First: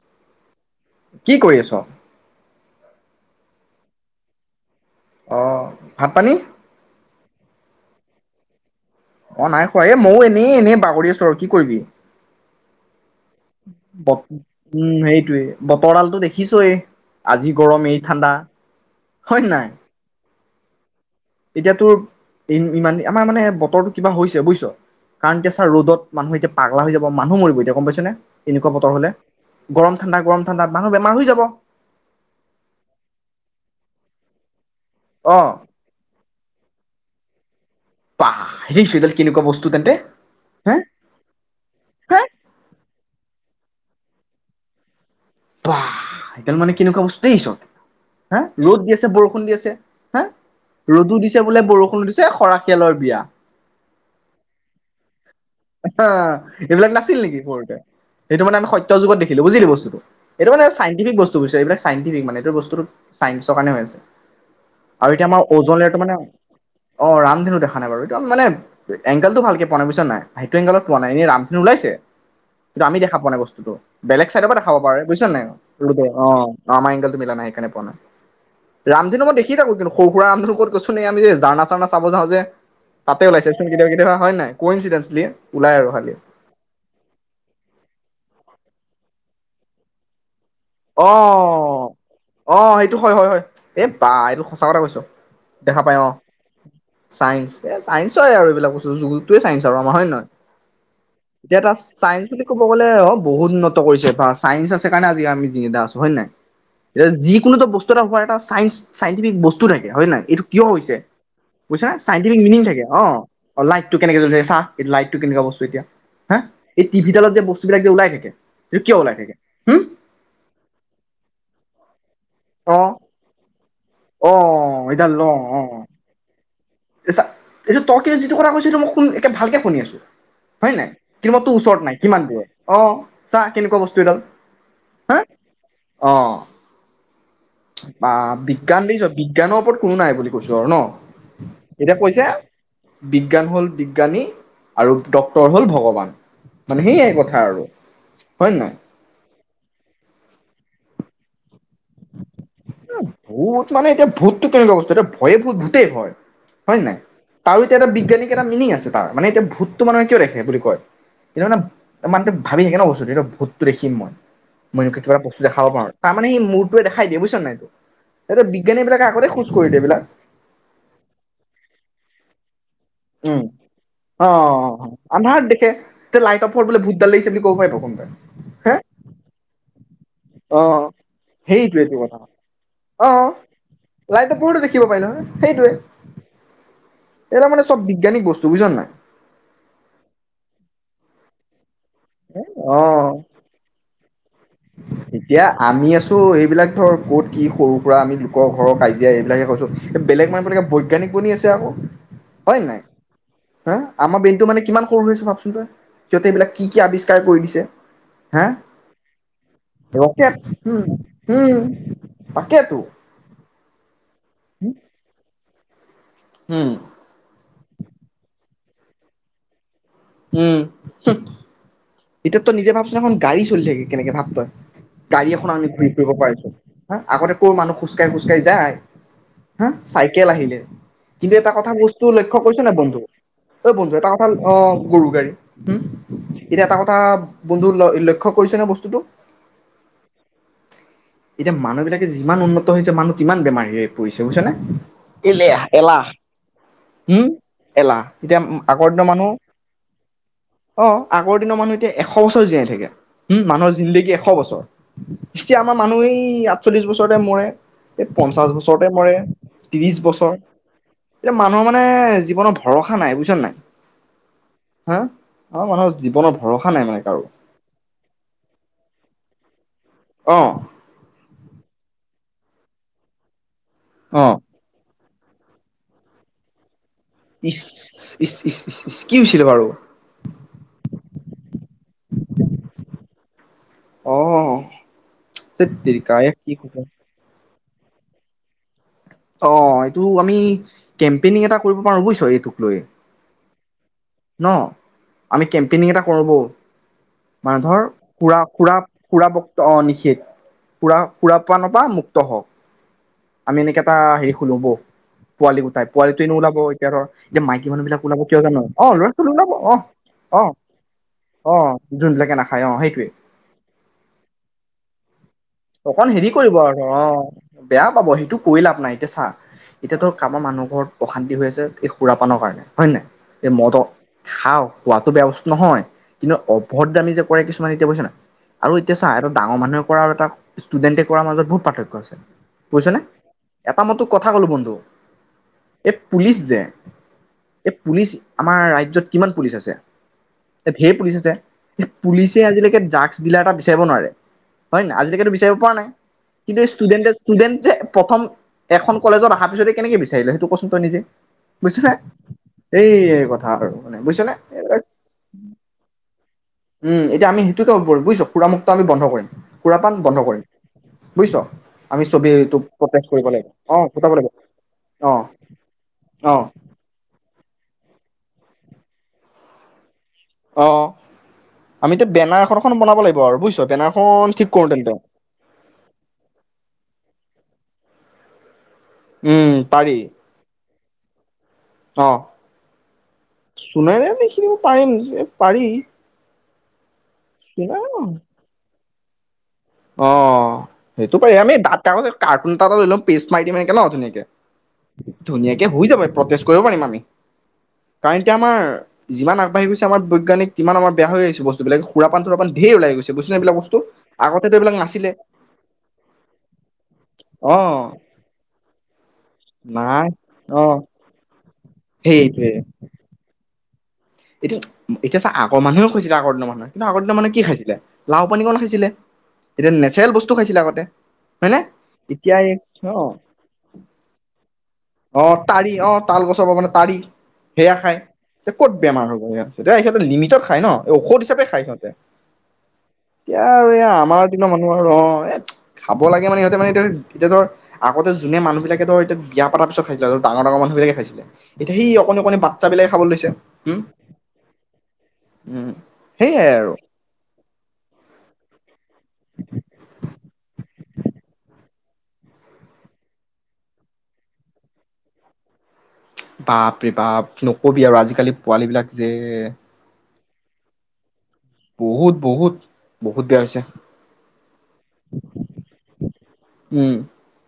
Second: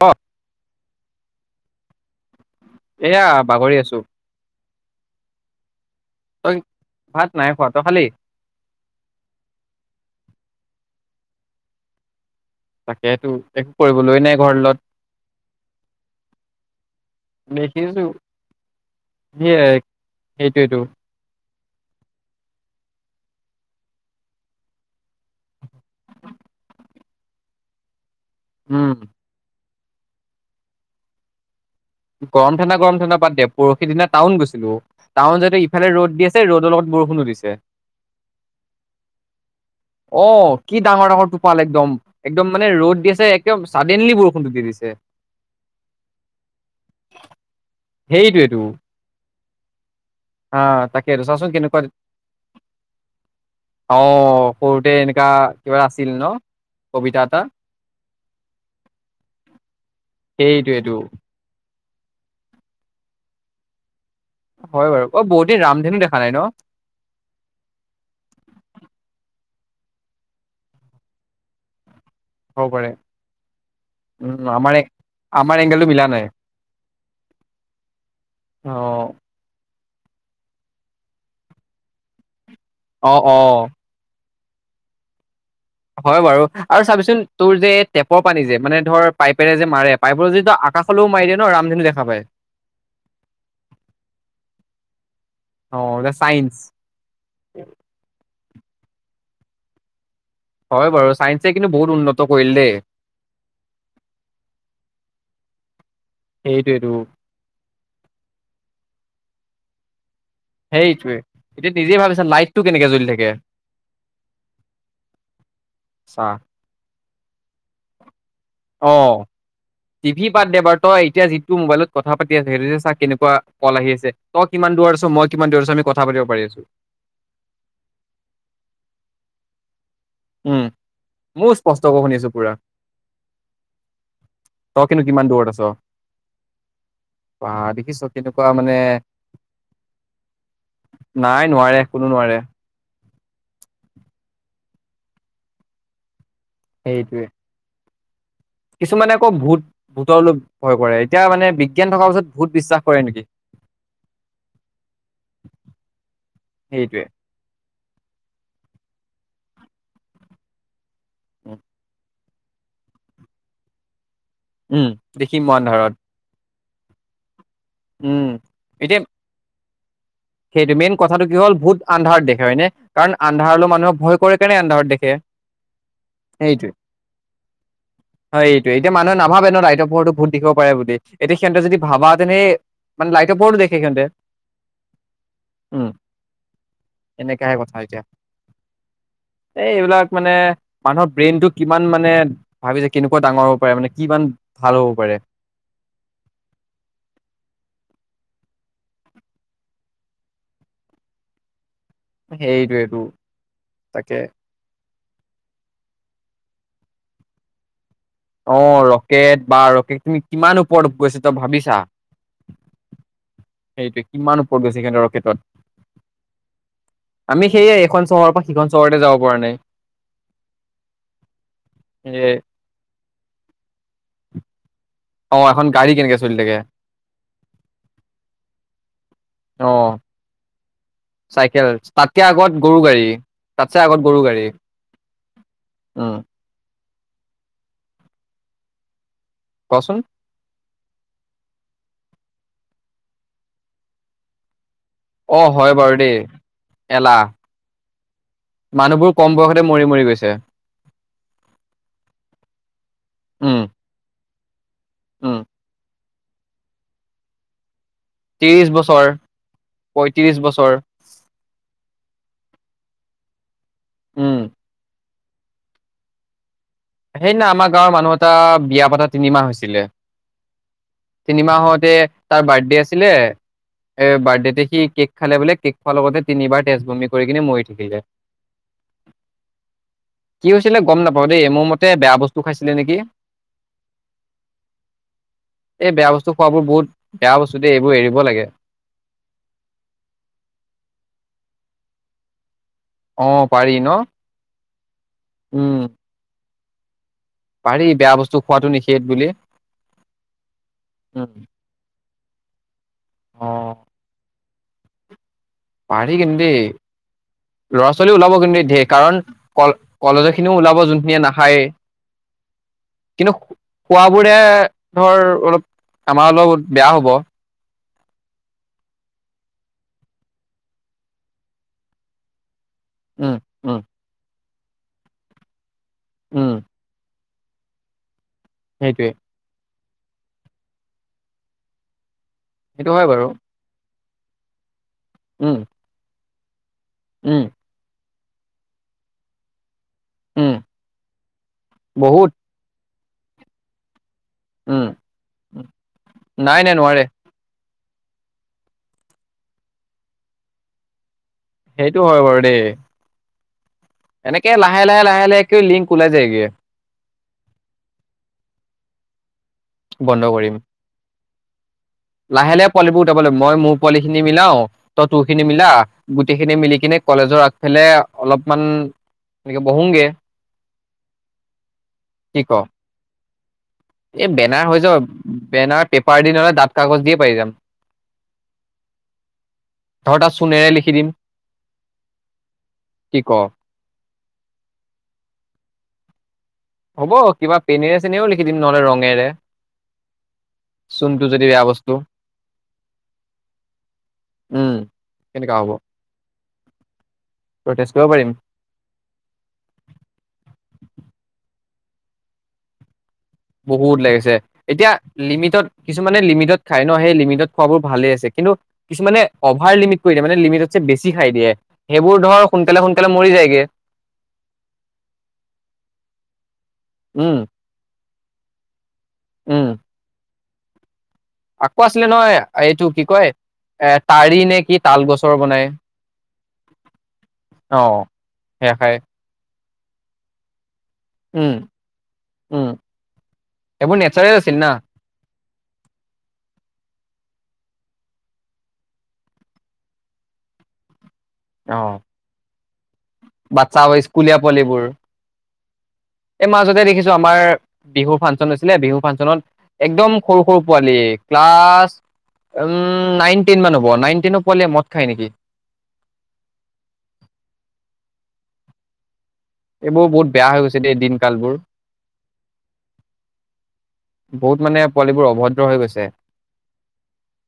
ব কি কৰি আছ? এয়া বাগৰি আছো। অ ভাত পানী তই ভাত নাই খোৱা তই খালি? অ নাই খোৱা। এ মইয়ো এনেই এনেই বাগৰি আছোঁ আৰু কি কৰিবি। তাকেতো একো কৰিবলৈ নাই ঘৰ তলত উম সেইটোৱে বতৰডালতটো দেখিছই আজি গৰম এই দেখিছো ঠাণ্ডা হয় নে নাই। সেইটোৱেটো এতিয়াতো ই ইমান আমাৰ মানে বতৰটো কিবা হৈছে বুজিছ কাৰণ এতিয়া ছাৰ ৰ'দত মানুহ এতিয়া পাগলা হৈ যাব মানুহ মৰিব এতিয়া গম পাইছ নে। এনেকুৱা উম বতৰ হলে। গৰম ঠাণ্ডা গৰম ঠাণ্ডা মানুহ বেমাৰ হৈ যাব গৰম ঠাণ্ডা গৰম ঠাণ্ডা বাদ দে পৰহি দিনা টাউন গৈছিলো। অ টাউন যাওতে ইফালে ৰ'দ দি আছে ৰদৰ লগত বৰষুণো দিছে। যে বাহ দেখিছ এইডাল কেনেকুৱা বস্তু তেন্তে অ হে কি ডাঙৰ ডাঙৰ টোপাল একদম হে একদম মানে ৰ'দ দি আছে একে চাডেনলি বৰষুণ দি দি দিছে। পাহ ত মানে কেনেকুৱা বস্তু দেই এই চব হা সেইটোৱেতো ৰ'দ দি আছে বৰষুণ দি আছে হা ৰ'দো তাকেতো দিছে চাচোন বোলে কেনেকুৱা বৰষুণো দিছে খৰাশিয়ালৰ বিয়া। অ কওঁতে এনে অ এইবিলাক নাছিল এটা নেকি সৰুতে সেইটো মানে আমি সত্য যুগত দেখিলো বুজিলি বস্তুটো এইটো মানে সেইটোৱেটো চাইণ্টিফিক বস্তু বিুছছে এইবিলাক চাইণ্টিফিক মানে এইটো বস্তুটো চাইন্ঞ্চৰ কাৰণে হৈ আছে। হয় বাৰু আৰু অ এতিয়া আমাৰ বহুত দিন ৰামধেনু ওজনাৰটো মানে দেখা নাই ন অ ৰামধেনু দেখা নাই বাৰু এতিয়া মানে এংকেলটো ভালকে পোৱানাই, বুজিছ নে নাই? সেইটো এংগেলত পোৱা নাই, এনে ৰামধেনু ওলাইছে। কিন্তু সৰুৰে আমি দেখা পোৱা নাই বস্তুটো, বেলেগ উম চাইডৰ পৰা দেখাব আমাৰে পাৰে বুজিছোঁ নে নাই, আমাৰ এংগেলটো মিলা নাই। [unintelligible] অ, আমাৰ এংগেলেটো মিলা নাই সেইকাৰণে পোৱা নাই, অ ৰামধেনু মই দেখিয়ে থাকো কি সৰু সুৰা আমি [unintelligible] ক'ত গৈছোঁ নে আমি যে জাৰণা চাৰণা চাব যাওঁ যে। অ তাতে উলাইছ চোন কেতিয়াবা কেতিয়াবা হয় নাই? কইঞ্চিদেঞ্চেলি। হয় বাৰু, আৰু চাবিচোন তোৰ যে টেপৰ পানী যে, মানে ধৰ পাইপেৰে যে মাৰে পাইপৰ যে অ', অ, অ, সেইটো হয় হয় হয় এ বা এইটো সঁচা কথা কৈছো, দেখা পাই অ, এ চাইন্স। চাইন্স এ চাইন্সই হয় আৰু এইবিলাক বচ য যুগুলটোৱে চাইন্স আৰু আমাৰ, হয় নে নহয়? হয় বাৰু চাইন্সে এতিয়া কিন্তু তাৰ বহুত উন্নত চাইন্স বুলি কৰিল ক'ব দেই। গ'লে আৰু বহুত উন্নত কৰিছে বা চাইন্স আছে কাৰণে আজি আমি [unintelligible] আছোঁ হয় নে, সেইটোৱেটো। এ যিকোনো এটা বস্তু এটা হব এটা চাইনচ চাই [unintelligible] বস্তু থাকে হয় নাই? এইটো কিয় হৈছে, সেইটোৱে এতিয়া বুজিছ নে নিজে ভাবিছা চাইটিফিক লাইটটো মিনিং থাকে কেনেকে অ, জ্বলি লাইটটো কেনেকে জ্বলে চা লাইটটো কেনেকুৱা বস্তু এতিয়া, চা হা, এই টিভিডালত যে বস্তুবিলাক যে উলাই থাকে এইটো অ কিয় ওলাই থাকে, হুম? টিভি বাদ দে বা তই এতিয়া যিটো মোবাইলত কথা পাতি আছে অ [unintelligible] চা কেনেকুৱা, কল আহি পিছে, অ তই কিমান দূৰত আছ মই কিমান দূৰত আছোঁ আমি কথা পাতিব পাৰি আছো। এতিয়া চা, এইটো তই [unintelligible] যিটো কথা কৈছে এইটো মই শু একে ভালকে শুনি আছো। উম হয় নে, কিন্তু মই ময়ো তোৰ ওচৰত নাই স্পষ্টকৈ শুনি কিমান আছো দূৰত, পুৰা অ, চা কেনেকুৱা বস্তু এডাল, তই কিন্তু হা, কিমান দূৰত আছ। অ, বা দেখিছ বাহ কেনেকুৱা মানে বিজ্ঞান দেখিছোঁ বিজ্ঞানৰ ওপৰত কোনো নাই বুলি কৈছো আৰু নাই ন', নোৱাৰে এতিয়া কোনো কৈছে নোৱাৰে বিজ্ঞান হ'ল বিজ্ঞানী। আৰু ডক্তৰ হ'ল ভগৱান। মানে সেইয়াই সেইটোৱে কথা আৰু। হয় নে নহয় কিছুমানে আকৌ ভূত, ভূতৰলৈ ভয় কৰে। এতিয়া মানে বি এ ভূত মানে এতিয়া ভূতটো কেনেকুৱা বস্তু এতিয়া ভয়ে ভূত ভূতেই হয়, হয় নে নাই, সেইটোৱে তাৰো এতিয়া এটা বিজ্ঞানিক এটা মিনিং আছে। তাৰ, মানে এতিয়া ভূতটো মানে মানুহে কিয় দেখে বুলি কয়? কিন্ত মানে, মানহে ভাবি থাকে ন বস্তুটো এতিয়া ভূতটো দেখিম মই। মই উম এনেকোৱা কিবা বস্তু দেখিম মই দেখাব পাৰো, আন্ধাৰত তাৰ মানে ই মো তই দেখাই দিয়া বুজছ নাই ত উম এতিয়া বিজ্ঞানী এতিয়া বিলাক আগতে খোজ কৰি দেিয় এইবিলাক [unintelligible] সেইটো মেইন কথাটো কি হ'ল ভূত আন্ধাৰ দেখে হয় নে কাৰণ উম আন্ধাৰলৈ মানুহে ভয় অ কৰে কাৰণে অ' আন্ধাৰত অ' দেখে আন্ধাৰত দেখে তে লাইটৰ পোহৰত এইটোৱে বোলে ভূত ডাল লাগিছে বুলি ক'ব পাৰিব কোনোবাই হয় এইটোৱে হে এতিয়া মানুহে নাভাবে ন অ [unintelligible] ভুত দেখিব অ পাৰে বুলি এতিয়া সিহঁতে যদি সেইটোৱেটো ভাবা কথা তেনে অ মানে লাইটৰ পোহৰতো দেখে সিহঁতে লাইটৰ পোহৰতো দেখিব পাৰিলে হয় সেইটোৱে উম এইবিলাক এনেকাহে মানে কথা চব এতিয়া বিজ্ঞানিক বস্তু বুজিছ নাই এই এইবিলাক মানে মানুহ ব্ৰেইনটো কি কিমান মানে ভাবিছে অ কেনেকুৱা ডাঙৰ হ'ব পাৰে মানে কিমান ভাল হ'ব পাৰে এতিয়া আমি আছো এইবিলাক ধৰ ক'ত কি সৰু বা আমি লোকক ঘৰ কাজিয়া এইবিলাকে কৈছো এই বেলেগ মানুহবিলাকে বৈজ্ঞানিক বনি আছে আক হয় নাই সেইটোৱেটো হা আমাৰ তাকে ব্ৰেইনটো মানে কিমান ভাবচোন তই সিহতে এইবিলাক কি কি আৱিষ্কাৰ কৰি দিছে হা অ ৰকেট বাৰ তুমি [unintelligible] ৰকেট কিমান উম ওপৰত গৈছা তই উম ভাবিছা তাকেতো সেইটোয়ে ইমান ওপৰত গৈছে সেতৰ ৰেকেটত উম আমি সেইয়াই এখন চহৰৰ পৰা সিখন চৰতে যাব পৰা নাই উম এ এতিয়া তই নিজে ভাব না এখন [unintelligible] গাড়ী চলি থাকে কেনেকে ভাব তই গাড়ী অ এখনো এখন আমি ঘূৰি গাড়ী ফুৰিব কেনেকে চলি পাৰিছো থাকে হা আগতে ক মানুহ খোজকাঢ়ি খোজকাঢ়ি যায় হা অ চাইকেল আহিলে কিন্তু এটা চাইকেল কথা বস্তু তাতকে লক্ষ্ আগত কৰিছ নাই গৰু বন্ধু গাড়ী ঐ তাতছে বন্ধু আগত এটা গৰু কথা গাড়ী অ গৰু গাড়ী হয় উম এতিয়া এটা কথা বন্ধু ল লক্ষ্য় কৰিছ নে বস্তুটো কচোন এতিয়া মানুহ বিলাকে যিমান উন্নত হৈছে মানুহ কিমান বেমাৰী হৈ পৰিছে বুইছ নে অ এলাহ হয় বাৰু এলাহ দেই এলাহ হম এলাহ এতিয়া আগৰ দিনৰ মানুহবোৰ মানুহ কম বয়সতে মৰি মৰি গৈছে অ আগৰ দিনৰ মানুহ এতিয়া এশ বছৰ জীয়াই থাকে হম উম মানুহৰ জিন্দাগী এশ বছৰ উম টো [unintelligible] আমাৰ মানুহ এই আঠচল্লিশ বছৰতে মৰে এই পঞ্চাশ ত্ৰিশ বছৰতে বছৰ মৰে ত্ৰিশ বছৰ এতিয়া মানুহৰ মানে জীৱনত ভৰসা নাই বুজিছ নাই উম আ, অ মানুহৰ জীৱনত- সেইদিনা আমাৰ গাঁৱৰ মানুহ এটা, বিয়া পতা তিনিমাহ হৈছে। ছিলে- অ। তিনিমাহতে তাৰ বাৰ্থডে আছিলে- এ অ বাৰ্থডেতে সি কেক- খালে বোলে, কেক খোৱাৰ লগতে তিনিবাৰ তেজ বমি - কৰি কিনে ইচ মৰি থাকি যায়, ইচ ইচ ইচ ইচ কি হৈছিলে বাৰু কি হৈছিলে গম নাপাওঁ দেই মোৰ মতে- বেয়া বস্তু খাইছিলে নেকি? অ ধেত এই বেয়া তেৰিকা এ বস্তু কি খোৱাবোৰ কথা। বহুত বেয়া বস্তু- দেই এইবোৰ এৰিব লাগে। অ এইটো আমি কেম্পেইনিং এটা কৰিব পাৰো বুজিছ এইটো- অ পাৰি ন ন, আমি উম কেম্পেইনিং এটা কৰো ব - মানে ধৰ, পাৰি বেয়া সু বস্তু খোৱাটো সুৰা নিষেধ বুলি সুৰা বক্ত অ নিচিত, সুৰা উম, সুৰা পোৱা নোপোৱা মুক্ত- অ হ- অ আমি এনেকে এটা হেৰি শুনো ব- [unintelligible] পাৰি কিন্তু দেই, মাইকী মানুহ ল'ৰা বিলাক ছোৱালী ওলাব কিয় জান কিন্তু ঢেৰ অ', ল'ৰা কাৰণ ছোৱালী ওলাব ক অ', কলেজৰ অ', খিনিও ওলাব যোনখিনিয়ে নাখায় অ', যোনবিলাকে নাখায় অ', সেইটোৱে। কিন্তু খোৱাবোৰে ধৰ অলপ- অকন হেৰি আমাৰ কৰিব অলপ আৰু বেয়া হ'ব অ- বেয়া পাব সেইটো কৰিলা লাভ নাই এতিয়া চা, এতিয়াতো আমাৰ মানুহ ঘৰত অশান্তি হৈ আছে এই সুৰাপানৰ কাৰণে- হয় নাই, উম এই উম মদত- খাও, খোৱাতো বেয়া বস্তু নহয়। কিন্তু উম অভদ্ৰামি যে- কৰে কিছুমান, এতিয়া বুজিচ নে আৰু এতিয়া চা, সেইটোৱে এটা ডাঙৰ মানুহে কৰাৰ এটা- ষ্টুডেণ্টে কৰাৰ মাজত বহুত পাৰ্থক্য আছে। সেইটো বুজিছেনে হয় বাৰু এটা মত- কথা কলো বন্ধু। উম। এই পুলিচ যে- উম এই পুলিচ- আমাৰ ৰাজ্যত কিমান পুলিচ আছে? উম এ ঢেৰ পুলিচ আছে, বহুত পুলিচে আজিলৈকে ড্ৰাগ- স্থলী [unintelligible] এটা বিচাৰিব নোৱাৰে হয় উম ন আজি কালি লোকোৱা নাই কিন্তু নাই নাই ষ্টুডেন নোৱাৰে যে ষ্টুডেন যে প্ৰথম এখন কলেজত অহাৰ পিছতে কেনেকে বিচাৰিলে সেইটো কচোন তই নিজে সেইটো হয় বাৰু দেই ভ আৰু মানে বুজিছ নে এনেকে এইবিলাক লাহে লাহে লাহে লাহেকে লিংক ওলাই যায়গে উম এতিয়া আমি সেইটোকে বুজিছ সুৰামুক্ত আমি বন্ধ কৰিম। সুৰাপান বন্ধ কৰিম। বুইছ লাহে লাহে পোৱালীবোৰ উলাব লাগিব মই মোৰ পোৱালি ফুটাব খিনি লাগিব মিলাও তই অ তোৰ খিনি মিলা অ গোটেই খিনি মিলি কিনে কলেজৰ আগ ফালে অলপমান এনেকৈ বহোংগে অ আমি এতিয়া কি বেনাৰ এখন ক এখন বনাব লাগিব আৰু বুজিছ এই বেনাৰখন ঠিক বেনাৰ কৰো হৈ যাব তেন্তে বেনাৰ পেপাৰ দি নহ'লে দাঁত কাগজ দিয়ে পাৰি যাম। উম পাৰি ধৰ তাত চোনেৰে দিম অ কি ক চুণেৰে লিখিব পাৰিম পাৰি হ'ব কিবা পেনেৰে চুনেৰে চেনেও লিখি দিম নহলে ৰং পেনেৰে অ সেইটো পাৰি আমি বেয়া ডাঠ বস্তু কাৰ্টুন এটা এ লৈ লম পেষ্ট মাৰি দিম এনেকে ন ধুনীয়াকে উম কেনেকা ধুনীয়াকে হ'ব হৈ যাব প্ৰটেষ্ট কৰিব পাৰিম আমি প্ৰটেষ্ট কৰিব কাৰণ পাৰিম এতিয়া আমাৰ যিমান আগবাঢ়ি গৈছে আমাৰ বৈজ্ঞানিক কিমান আমাৰ বেয়া হৈ আহিছে বস্তু তো বেলেগ সুৰাপান চুৰাপান ঢেৰ ওলাই গৈছে বুইছা এইবিলাক বস্তু বহুত লাগিছে আগত এতিয়া লিমিটত কিছুমানে লিমিটত খাই ন সেই লিমিটত অ খোৱাবোৰ ভালেই আছে কিন্তু কিছুমানে অভাৰ লিমিট নাই কৰি দিয়ে মানে অ লিমিটকে বেছি খাই দিয়ে। সেইবোৰ ধৰ সেইটোৱে সোনকালে সোনকালে মৰি যায় যায় গে এতিয়া এতিয়া চা আগৰ মানুহে খাইছিলে আগৰ দিনৰ মানুহে কিন্তু আগৰ দিনৰ মানুহে উম কি খাইছিলে লাও পানীকণ খাইছিলে। উম এতিয়া নেচাৰেল বস্তু টো খাইছিলে আগতে হয়নে আকৌ আছিলে নহয় এতিয়া এই এইটো অ কি কয় এ তাৰি নে কি? তাল অ গছৰ বনাই তাৰি অ তাল গছৰ পা মানে তাৰি সেয়া অ খাই ক'ত সেয়া খাই বেমাৰ হ'ব সিহত গোটেই সিহতবোৰ লিমিটত খাই ন, ঔষধ হিচাপে উম খাই সিহঁতে উম এতিয়া আৰু এ এইবোৰ আমাৰ নেচাৰেল দিনৰ আছিল মানুহ না আৰু অ এ খাব লাগে মানে সিহঁতে মানে এতি এতিয়া ধৰ আগতে যোনে মানুহ বিলাকে ধৰ এতিয়া বিয়া ৰ পিছত খাইছিলে আৰু ডাঙৰ ডাঙৰ মানুহবিলাকে খাইছিলে এতিয়া অ সি অকণি অকণি বাচ্ছা বিলাকে খাবলৈ লৈছে হম বাচ্ছা স্কুলীয়া পোৱালিবোৰ উম সেইয়াই এই আৰু মাজতে দেখিছো আমাৰ বিহু ফাঙ নাছিলে বিহু ফাংচনত একদম সৰু সৰু পোৱালি ক্লাছ উম নাইন টেন মান হ'ব নাইন টেনৰ পোৱালিয়ে মদ খাই নেকি বাপৰে বাপ নকবি আৰু আজিকালি পোৱালী বিলাক যে এইবোৰ বহুত বেয়া হৈ গৈছে দে দিন কালবোৰ বহুত বহুত বহুত বেয়া হৈছে বহুত মানে পোৱালিবোৰ অভদ্ৰ হৈ গৈছে উম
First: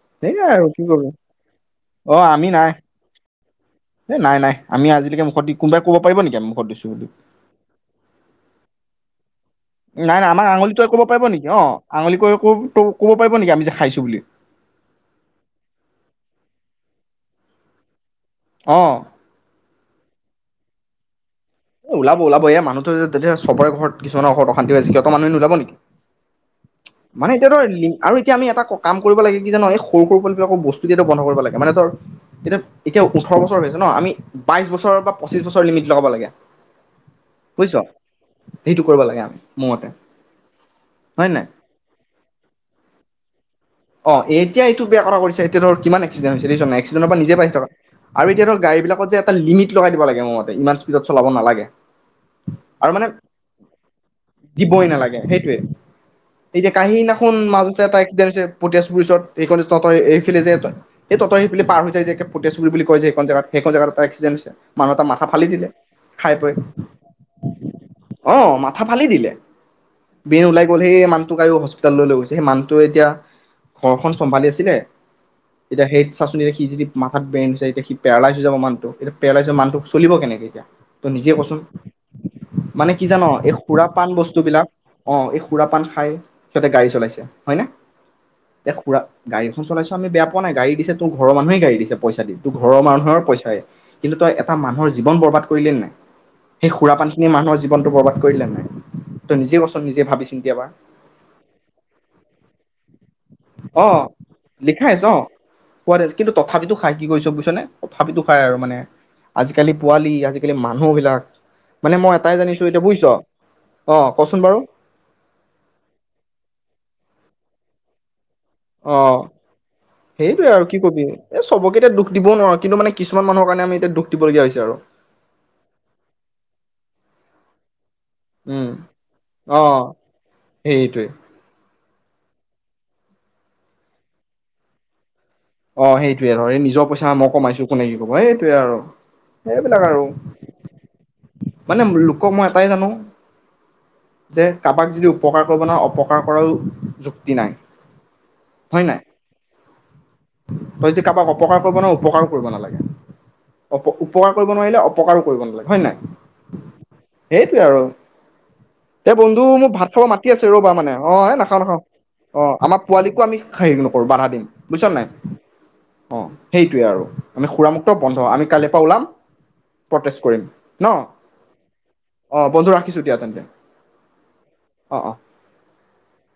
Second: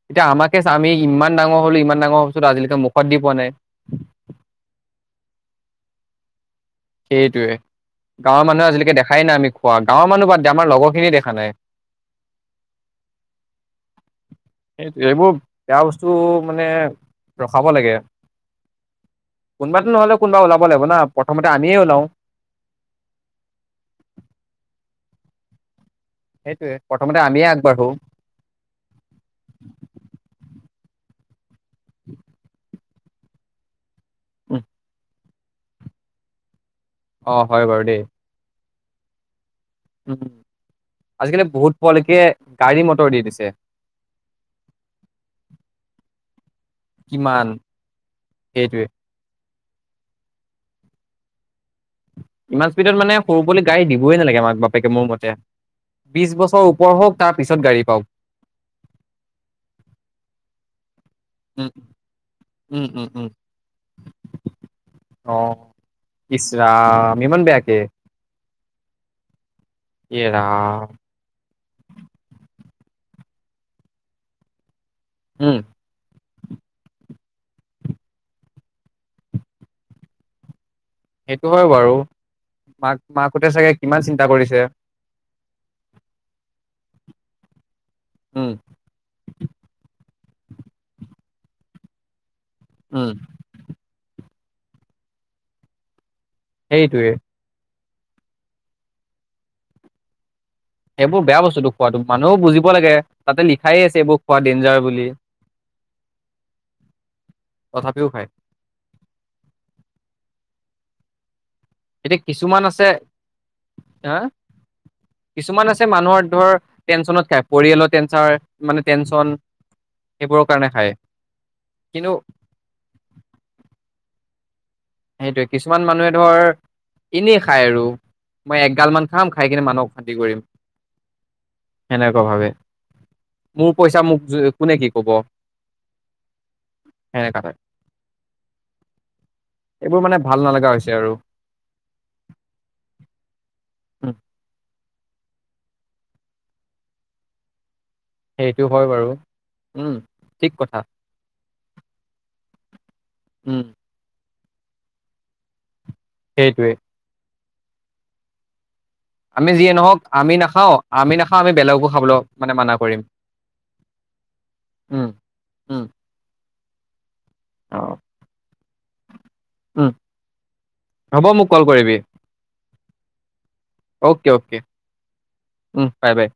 এতিয়া সেইয়াই আমাকে আৰু কি আমি কবি ইমান ডাঙৰ হলো ইমান অ ডাঙৰ হোৱাৰ পিছত আমি নাই আজিলৈকে মুখত দি পোৱা নাই এ নাই নাই আমি আজিলৈকে মুখত দি কোনোবাই কব পাৰিব নি কো মুখত দিছো সেইটোয়ে গাঁৱৰ মানুহে আজিলৈকে দেখা খাই না আমি খোৱা গাঁৱৰ নাই মানুহ নাই বাদ আমাক দে আমাৰ আঙুলি লগৰ তোৱাই কব খিনি পাৰিব দেখা নেকি নাই অ আঙুলি কৈ কব পাৰিব নেকি আমি যে খাইছো বুলি সেইটোৱে এইবোৰ বেয়া বস্তু মানে ৰখাব লাগে অ কোনোবাটো নহ'লে কোনবা ওলাব লাগিব না প্ৰথমতে আমিয়ে এ ওলাও ওলাব ওলাব এয়া মানুহতো যেতিয়া চবৰে ঘৰত কিছুমান ঘৰত অশান্তি হৈছে মানুহখিনি নোলাব নেকি সেইটোৱে প্ৰথমতে মানে আমিয়ে এতিয়া ধৰ আগবাঢ়ো আৰু এতিয়া আমি এটা কাম কৰিব লাগে কি জানো এই সৰু সৰু পোৱালিবিলাকৰ বস্তু কিন্তু এতিয়া বন্ধ কৰিব লাগে মানে তোৰ এতিয়া এতিয়া ওঠৰ বছৰ হৈছে ন আমি বাইশ বছৰৰ পা পঁচিছ বছৰ লিমিট লাগাব লাগে অ হয় বুজিছ বাৰু দেই সেইটো কৰিব লাগে আমি মোৰ মতে উম হয় নাই আজিকালি বহুত পোৱালকে গাড়ী মটৰ দি দিছে অ এতিয়া এইটো বেয়া কথা কৰিছে এতিয়া ধৰ কিমান এক্সিডেণ্ট হৈছে দেখিচনে নাই এস্কিডেন্টৰ পৰা নিজে কিমান বাছি থকা আৰু এতিয়া ধৰ গাড়ী সেইটোৱে বিলাক যে এটা লিমিট লগ দিব লাগে মোৰ মতে ইমান স্পীডত চলাব নালাগে ইমান স্পীডত মানে সৰু বুলি গাড়ী দিবই নালাগে মাক দিবই বাপেকে মোৰ নালাগে মতে সেইটোৱে বিশ বছৰ এতিয়া ওপৰ হওক তাৰ পিছত গাড়ী পাওক তাৰ পিছত ক তই এইফিলে যে তই এ [unintelligible] আহি পেলাই উম পাৰ হৈ যায় যে পুতেশপুৰি বুলি উম কয় যে উম সেইখন উম জেগাত সেইখন জেগাতোটো তাত এক্সিডেণ্ট হৈছে, মানুহ এটা মাথা অ ফালি দিলে, খাই ইচ বৈ, ৰাম ইমান বেয়াকে অ, মা মাথা ফালি দিলে? এ বেন ওলাই গ'ল ৰাম সেই মানুটোক আৰু হস্পিতাললৈ লয় গৈছে সেই মান ত এতিয়া ঘৰখন চম্ভালি আছিলে। উম এতিয়া সেই চাচোন এতিয়া সি যদি মাথাত [unintelligible] হৈছে এতিয়া সি পেৰেলাইজ হৈ যাব মানুহ টো এতিয়া পেৰেলাইজ হলে মানুটো চলিব কেনেকে এতিয়া। ত নিজে সেইটো কচোন হয় বাৰু মানে মাক কি জান মাকহঁতে এই চাগে সুৰা কিমান পান চিন্তা বস্তু কৰিছে বিলাক অ' সুৰা পান খাই সিহঁতে গাড়ী চলাইছে হয়নে। উম এ সুৰা গাড়ীখন চলাইছ আমি বেয়া পোৱা নাই গাড়ি দিছে তোৰ ঘৰৰ মানুহে ঘাৰি দিছে পইচা দি। ঘৰৰ উম মানুহৰ পইচাই কিন্তু তই এ এটা মানুহৰ জীৱন বৰবাদ কৰিলে নাই। সেই সুৰাপান সেইটোৱে খিনি মানুহৰ জীৱন বৰবাদ কৰিদিলে নাই তই নিজে কচোন নিজে ভাবি চিন এইবোৰ বেয়া বস্তুটো তো খোৱাটো মানুহও বুজিব লাগে। তাতে লিখায়ে আছে অ' এইবোৰ খোৱা ডেঞ্জাৰ লিখাই বুলি আছে অ', [unintelligible] কিন্তু তথাপিতো খাই কি কৰিছে বুইছ নে তথাপিও তথাপিতো খায় খাই আৰু মানে আজিকালি পোৱালি আজি এ মানুহ বিলাক এতিয়া কিছুমান আছে অ' হা কচোন বাৰু কিছুমান আছে মানুহৰ ধৰ টেনচনত খাই পৰিয়ালৰ। [unintelligible] অ', টেনচন সেইবোৰৰ সেইটোৱে কাৰণে আৰু কি খায় কবি এই চবকে এতিয়া কিন্তু দুখ দিবও নোৱাৰো কিন্তু মানে কিছুমান মানুহৰ কাৰণে আমি এতিয়া দুখ দিবলগীয়া হৈছে। [unintelligible] সেইটোৱে কিছুমান মানুহে ধৰ এনেই খায় আৰু মই উম এগাল মান খাম খাই কিনে অ' মানুহক অশান্তি কৰিম। সেইটোৱে সেনেকুৱা ভাবে মোৰ পইচা মোক কোনে কি কব। অ' সেইটোৱে হয় আৰু এই নিজৰ পইচা মই সেনেকা টাইপ কমাইছো কোনে কি কব এইটোৱে আৰু এইবোৰ আৰু মানে ভাল নালাগা হৈছে আৰু মানে লোকক মই এটাই জানো উম যে কাবাক যদি উপকাৰ কৰিব ন অপকাৰ কৰাও যুক্তি নাই। সেইটো হয় বাৰু। উম। ঠিক কথা তই যদি কাৰবাক অপকাৰ কৰিব নোৱাৰ উপকাৰো কৰিব নালাগে। উম উপকাৰ কৰিব নোৱাৰিলে অপকাৰো কৰিব নালাগে। হয় নাই? সেইটোৱে সেইটোৱে আৰু এ বন্ধু আমি মোক যিয়ে ভাত নহওক খাব মাতি আমি আছে ৰ'বা নাখাও মানে, অ আমি এ নাখাও আমি নাখাওঁ-নাখাওঁ, বেলেগকো খাবলৈ অ মানে মানা আমাৰ কৰিম পোৱালিকো আমি হেৰি নকৰো, বাধা দিম, বুজিছা নাই? উম উম অ সেইটয়ে আৰু, আমি অ সুৰামুক্ত বন্ধ, আমি কায়লে পা ওলাম উম প্ৰটেষ্ট কৰিম ন হ'ব মোক কল কৰিবি, অ বন্ধু ৰাখিছো দিয়া তেন্তে অ'কে-অ'কে অ অ উম বাই-বাই।